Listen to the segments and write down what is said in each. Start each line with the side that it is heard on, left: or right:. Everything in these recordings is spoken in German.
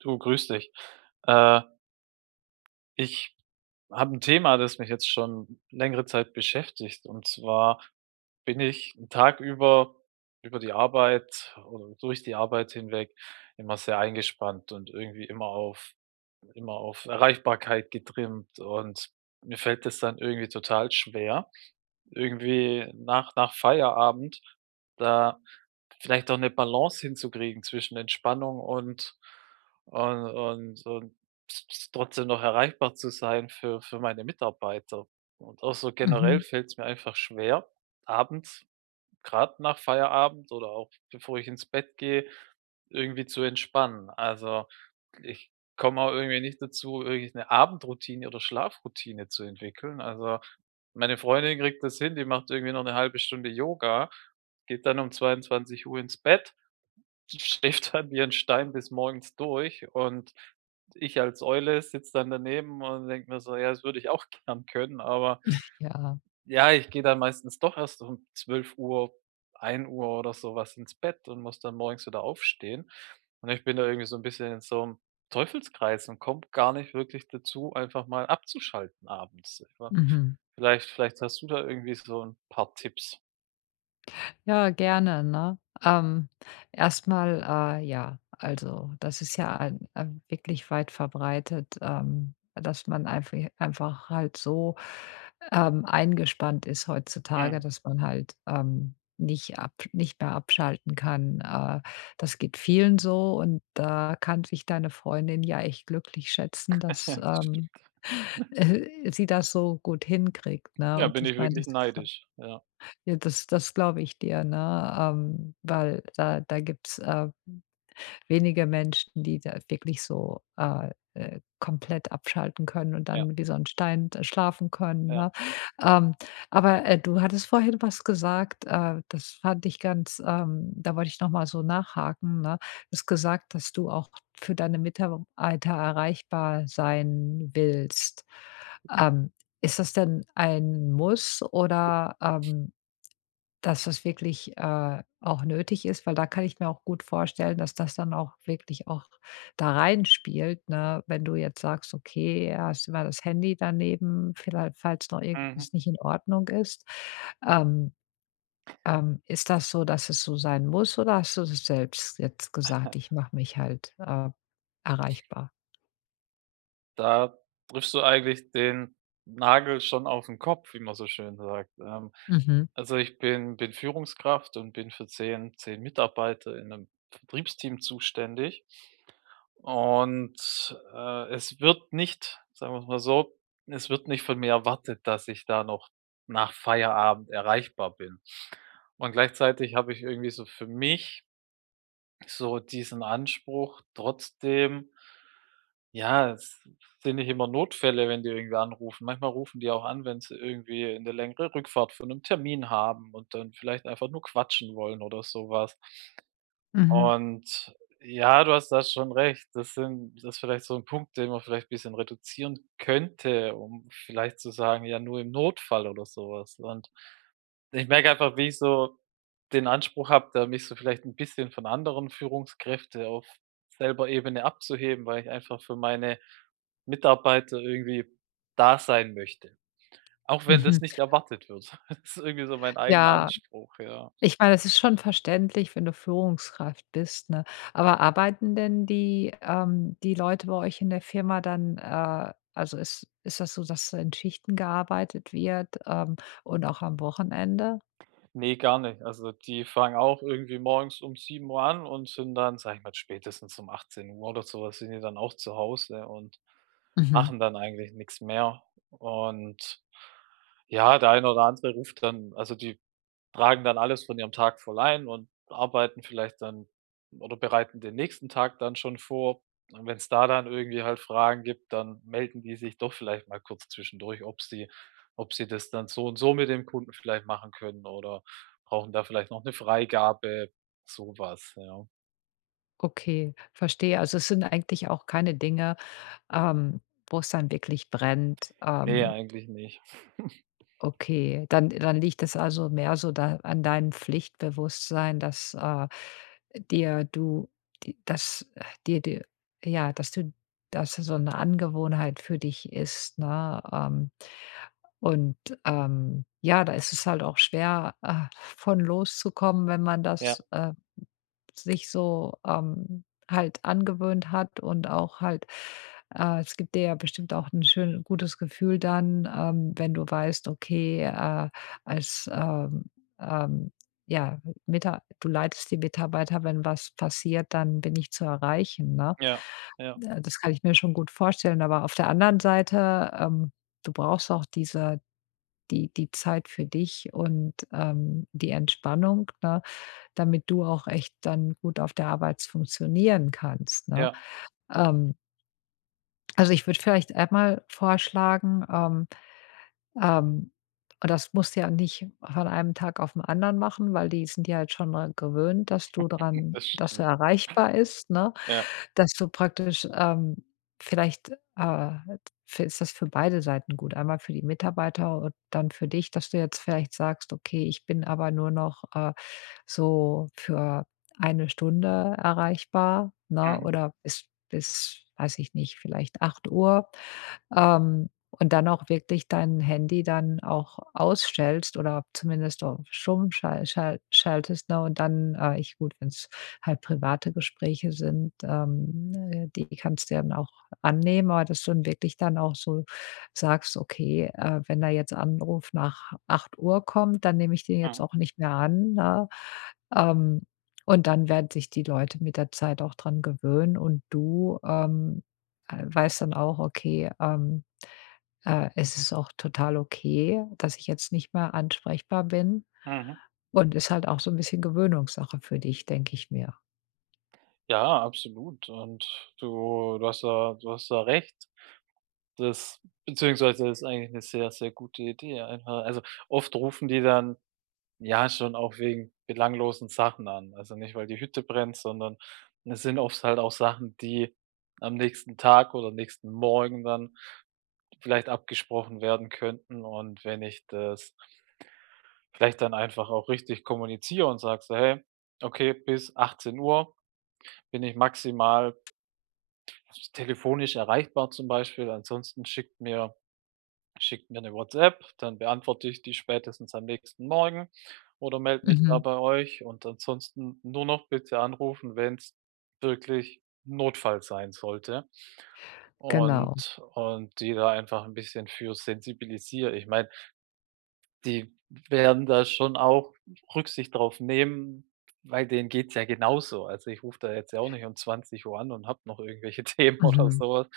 right: Du, grüß dich. Äh, Ich habe ein Thema, das mich jetzt schon längere Zeit beschäftigt. Und zwar bin ich 'n Tag über die Arbeit oder durch die Arbeit hinweg immer sehr eingespannt und irgendwie immer auf Erreichbarkeit getrimmt, und mir fällt das dann irgendwie total schwer, irgendwie nach Feierabend da vielleicht auch eine Balance hinzukriegen zwischen Entspannung und s s trotzdem noch erreichbar zu sein für meine Mitarbeiter. Und auch so generell
left: Mhm.
right: fällt es mir einfach schwer, abends, gerade nach Feierabend oder auch bevor ich ins Bett gehe, irgendwie zu entspannen. Also, ich komme auch irgendwie nicht dazu, irgendwie eine Abendroutine oder Schlafroutine zu entwickeln. Also, meine Freundin kriegt das hin, die macht irgendwie noch eine halbe Stunde Yoga, geht dann um 22 Uhr ins Bett, schläft dann wie ein Stein bis morgens durch, und ich als Eule sitze dann daneben und denke mir so: „Ja, das würde ich auch gern können, aber
left: Ja,
right: ja, ich gehe dann meistens doch erst um 12 Uhr, 1 Uhr oder sowas ins Bett und muss dann morgens wieder aufstehen.“ Und ich bin da irgendwie so ein bisschen in so 'nem Teufelskreis und komme gar nicht wirklich dazu, einfach mal abzuschalten abends. Ich war
left: mhm.
right: vielleicht vielleicht hast du da irgendwie so 'n paar Tipps.
left: Ja, gerne, ne? Ähm, erst ja, also, das ist ja ein wirklich weit verbreitet, dass man einfach halt so, eingespannt ist heutzutage,
right: Mhm.
left: dass man halt, nicht mehr abschalten kann. Das geht vielen so und da kann sich deine Freundin ja echt glücklich schätzen, dass,
right: Das stimmt.
left: sie das so gut hinkriegt, ne?
right: Ja,
left: Und
right: bin
left: ich
right: ich
left: meine,
right: wirklich
left: das ist
right: neidisch. Ja,
left: ja, das glaube ich dir, ne? Weil da gibt's, wenige Menschen, die da wirklich so, komplett abschalten können und
right: ja,
left: dann wie so 'n Stein da schlafen können,
right: ja.
left: ne? Ähm, aber, du hattest vorhin was gesagt, das fand ich ganz da wollte ich noch mal so nachhaken, ne? Du hast gesagt, dass du auch für deine Mitarbeiter erreichbar sein willst. Ähm, Ist das denn ein Muss oder, ähm, dass das wirklich, auch nötig ist, weil da kann ich mir auch gut vorstellen, dass das dann auch wirklich auch da reinspielt, ne? Wenn du jetzt sagst: „Okay, hast immer das Handy daneben, vielleicht falls noch
right: Mhm.
left: irgendwas nicht in Ordnung ist.“ Ähm, Ist das so, dass es so sein muss oder hast du das selbst jetzt gesagt: „Ich mache mich halt, erreichbar?“
right: Da triffst du eigentlich den Nagel schon auf 'n Kopf, wie man so schön sagt.
left: Mhm,
right: Also, ich bin Führungskraft und bin für zehn Mitarbeiter in einem Vertriebsteam zuständig. Und es wird nicht, sagen wir's mal so, es wird nicht von mir erwartet, dass ich da noch nach Feierabend erreichbar bin. Und gleichzeitig habe ich irgendwie so für mich so diesen Anspruch trotzdem. Ja, es sind nicht immer Notfälle, wenn die irgendwie anrufen. Manchmal rufen die auch an, wenn sie irgendwie 'ne längere Rückfahrt von einem Termin haben und dann vielleicht einfach nur quatschen wollen oder sowas.
left: mhm,
right: Und ja, du hast da schon recht. Das ist vielleicht so ein Punkt, den man vielleicht ein bisschen reduzieren könnte, um vielleicht zu sagen: „Ja, nur im Notfall“ oder sowas. Und ich merke einfach, wie ich so den Anspruch habe, da mich so vielleicht ein bisschen von anderen Führungskräfte auf selber Ebene abzuheben, weil ich einfach für meine Mitarbeiter irgendwie da sein möchte, auch wenn
left: mhm.
right: das nicht erwartet wird. Das ist irgendwie so mein eigener
left: Ja,
right: Anspruch, ja.
left: ich meine, es ist schon verständlich, wenn du Führungskraft bist, ne? Aber arbeiten denn die, die Leute bei euch in der Firma dann, äh, also ist das so, dass in Schichten gearbeitet wird, und auch am Wochenende?
right: Ne, gar nicht. Also, die fangen auch irgendwie morgens um 7 Uhr an und sind dann, sage ich mal, spätestens um 18 Uhr oder sowas sind die dann auch zu Hause und
left: Mhm.
right: machen dann eigentlich nichts mehr. Und ja, der eine oder andere ruft dann, also, die tragen dann alles von ihrem Tag voll ein und arbeiten vielleicht dann oder bereiten den nächsten Tag dann schon vor. Und wenn es da dann irgendwie halt Fragen gibt, dann melden die sich doch vielleicht mal kurz zwischendurch, ob sie das dann so und so mit dem Kunden vielleicht machen können oder brauchen da vielleicht noch eine Freigabe, sowas was, ja.
left: Okay, verstehe. Also, es sind eigentlich auch keine Dinge, ähm, wo es dann wirklich brennt,
right: Ne,
left: ähm.
right: eigentlich nicht.
left: Okay, dann liegt es also mehr so da an deinem Pflichtbewusstsein, dass, dir du di dass dir dir ja, dass es so eine Angewohnheit für dich ist, ne? Und, ja, da ist es halt auch schwer, von loszukommen, wenn man
right: Ja,
left: das, sich so, halt angewöhnt hat und auch halt es gibt dir ja bestimmt auch ein schön gutes Gefühl dann, wenn du weißt, okay, als, ähm, ähm, ja, Mitar du leitest die Mitarbeiter, wenn was passiert, dann bin ich zu erreichen, ne?
right: ja, ja,
left: Das kann ich mir schon gut vorstellen, aber auf der anderen Seite, du brauchst auch die Zeit für dich und, die Entspannung, ne? Damit du auch echt dann gut auf der Arbeit funktionieren kannst, ne?
right: ja,
left: Ähm, also, ich würde vielleicht einmal vorschlagen, ähm und das musst du ja nicht von einem Tag auf den anderen machen, weil die sind ja halt schon dran gewöhnt,
right: das
left: dass du
right: stimmt.
left: erreichbar ist, ne?
right: Ja.
left: Dass du praktisch, vielleicht, äh, f ist das für beide Seiten gut. Einmal für die Mitarbeiter und dann für dich, dass du jetzt vielleicht sagst: „Okay, ich bin aber nur noch, so für eine Stunde erreichbar, ne,
right: Mhm,
left: oder bis, weiß ich nicht, vielleicht 8 Uhr, ähm, und dann auch wirklich dein Handy dann auch ausstellst oder zumindest auf stumm schaltest, ne, und dann ich gut, wenn es halt private Gespräche sind, die kannst du ja dann auch annehmen, aber dass du dann wirklich dann auch so sagst: „Okay, wenn da jetzt Anruf nach acht Uhr kommt, dann nehme ich den jetzt
right: mhm,
left: auch nicht mehr an“, ne? Ähm, und dann werden sich die Leute mit der Zeit auch dran gewöhnen und du, weißt dann auch: „Okay, es ist auch total okay, dass ich jetzt nicht mehr ansprechbar bin.“
right: mhm.
left: Und ist halt auch so ein bisschen Gewöhnungssache für dich, denke ich mir.
right: Ja, absolut, und du hast da recht. Das beziehungsweise ist eigentlich eine sehr, sehr gute Idee einfach. Also, oft rufen die dann, ja, schon auch wegen belanglosen Sachen an. Also, nicht, weil die Hütte brennt, sondern es sind oft halt auch Sachen, die am nächsten Tag oder nächsten Morgen dann vielleicht abgesprochen werden könnten. Und wenn ich das vielleicht dann einfach auch richtig kommuniziere und sage so: „Hey, okay, bis 18 Uhr bin ich maximal telefonisch erreichbar“, zum Beispiel. Ansonsten schickt mir Schickt mir eine WhatsApp, dann beantworte ich die spätestens am nächsten Morgen oder melde mich da
left: Mhm,
right: bei euch, und ansonsten nur noch bitte anrufen, wenn es wirklich Notfall sein sollte,
left: genau.
right: und die da einfach ein bisschen für sensibilisiere. Ich meine, die werden da schon auch Rücksicht drauf nehmen, weil denen geht's ja genauso. Also, ich rufe da jetzt ja auch nicht um 20 Uhr an und habe noch irgendwelche Themen oder
left: Mhm.
right: so was.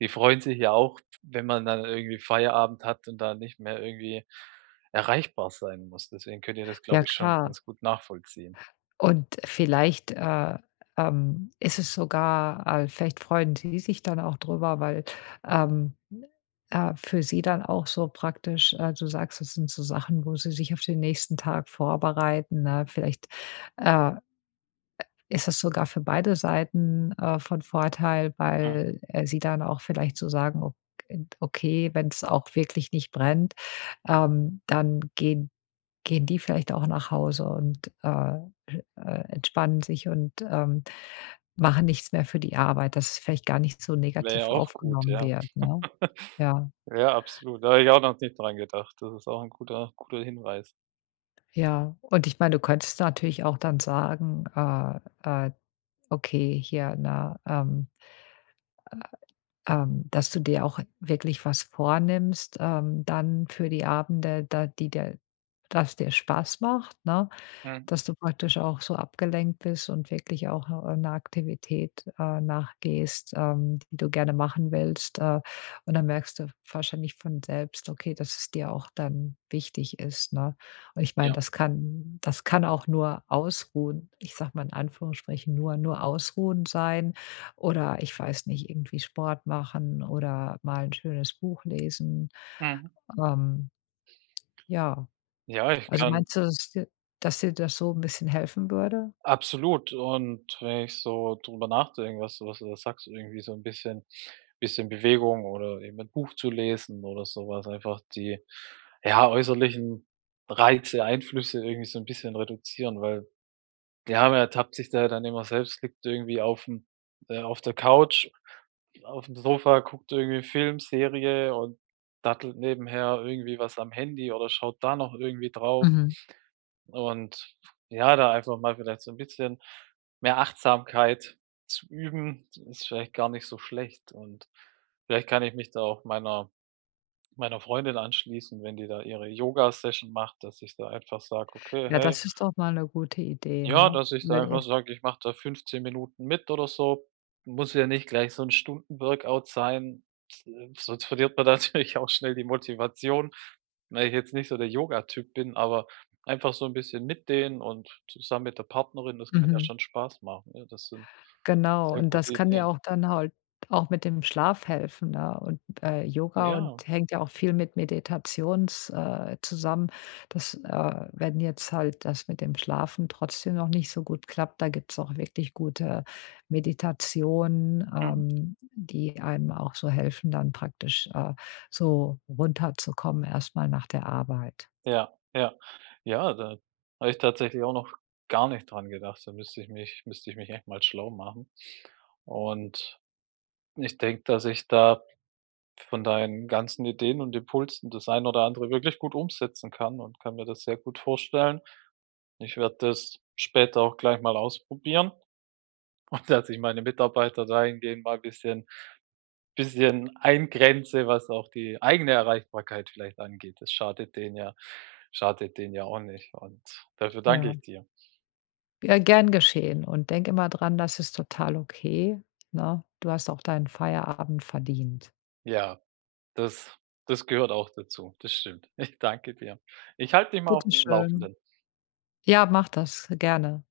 right: Die freuen sich ja auch, wenn man dann irgendwie Feierabend hat und da nicht mehr irgendwie erreichbar sein muss. Deswegen könnt ihr das,
left: Ja
right: glaube ich, schon
left: klar.
right: ganz gut nachvollziehen.
left: Und vielleicht, ist es sogar vielleicht freuen sie sich dann auch drüber, weil, ähm, für sie dann auch so praktisch du sagst, das sind so Sachen, wo sie sich auf den nächsten Tag vorbereiten, ne? Vielleicht, äh, ist das sogar für beide Seiten, von Vorteil,
right: Mhm.
left: weil, sie dann auch vielleicht so sagen: „Ok okay, wenn es auch wirklich nicht brennt, dann gehen die vielleicht auch nach Hause und, entspannen sich und, machen nichts mehr für die Arbeit, dass es vielleicht gar nicht so
right: Wäre ja
left: negativ
right: auch gut,
left: aufgenommen
right: ja.
left: wird, ne? Ja,
right: Ja, absolut. Da habe ich auch noch nicht dran gedacht. Das ist auch 'n guter guter Hinweis.
left: ja. Und ich meine, du könntest natürlich auch dann sagen, äh, okay, hier, ne, dass du dir auch wirklich was vornimmst, dann für die Abende, da die dir Spaß macht, ne?
right: Mhm,
left: Dass du praktisch auch so abgelenkt bist und wirklich auch, 'ner Aktivität, nachgehst, die du gerne machen willst, und dann merkst du wahrscheinlich von selbst, okay, dass es dir auch dann wichtig ist, ne? Und ich meine,
right: ja.
left: das kann auch nur Ausruhen, ich sage mal in Anführungsstrichen, nur Ausruhen sein oder ich weiß nicht, irgendwie Sport machen oder mal ein schönes Buch lesen.
right: Mhm.
left: Ähm, ja.
right: Ja, ich
left: Also,
right: kann.
left: meinst du, dass dir das so ein bisschen helfen würde?
right: Absolut. Und wenn ich so drüber nachdenke, was du da sagst, irgendwie so ein bisschen Bewegung oder eben 'n Buch zu lesen oder so was, einfach die, ja, äußerlichen Reize, Einflüsse irgendwie so ein bisschen reduzieren, weil, ja, man ertappt sich da ja dann immer selbst, liegt irgendwie aufm auf der Couch, auf dem Sofa, guckt irgendwie Film, Serie und dattelt nebenher irgendwie was am Handy oder schaut da noch irgendwie drauf.
left: Mhm.
right: Und ja, da einfach mal vielleicht so ein bisschen mehr Achtsamkeit zu üben, ist vielleicht gar nicht so schlecht. Und vielleicht kann ich mich da auch meiner Freundin anschließen, wenn die da ihre Yoga-Session macht, dass ich da einfach sage: „Okay,
left: Ja,
right: hey,
left: das ist doch mal eine gute Idee,
right: ja,
left: ne?
right: dass ich da
left: Weil,
right: einfach sage, ich mache da 15 Minuten mit oder so. Muss ja nicht gleich so 'n Stunden-Workout sein, sonst verliert man natürlich auch schnell die Motivation, weil ich jetzt nicht so der Yogatyp bin, aber einfach so 'n bisschen mit denen und zusammen mit der Partnerin, das kann ja
left: mhm.
right: schon Spaß machen, ne? Das sind
left: Genau,
right: sehr
left: und
right: gute
left: das kann dir
right: Ideen.“
left: auch dann halt auch mit dem Schlaf helfen, ne? Und, Yoga und
right: Ja,
left: hängt ja auch viel mit Meditations zusammen. Das, wenn jetzt halt das mit dem Schlafen trotzdem noch nicht so gut klappt, da gibt's auch wirklich gute Meditationen,
right: mhm,
left: die einem auch so helfen, dann praktisch, so runterzukommen erstmal nach der Arbeit.
right: ja, ja. Ja, da habe ich tatsächlich auch noch gar nicht dran gedacht. Da müsste ich mich echt mal schlau machen, und ich denke, dass ich da von deinen ganzen Ideen und Impulsen das ein oder andere wirklich gut umsetzen kann, und kann mir das sehr gut vorstellen. Ich werde das später auch gleich mal ausprobieren, und dass ich meine Mitarbeiter dahingehend mal ein bisschen eingrenze, was auch die eigene Erreichbarkeit vielleicht angeht. Das schadet denen ja auch nicht, und dafür danke
left: Ja.
right: ich dir.
left: Ja, gern geschehen und denk immer dran, das ist total okay, ne? Du hast auch deinen Feierabend verdient.
right: Ja, das das gehört auch dazu. Das stimmt. Ich danke dir. Ich halte dich mal auf dem
left: Bitteschön.
right: Laufenden.
left: Ja, mach das gerne.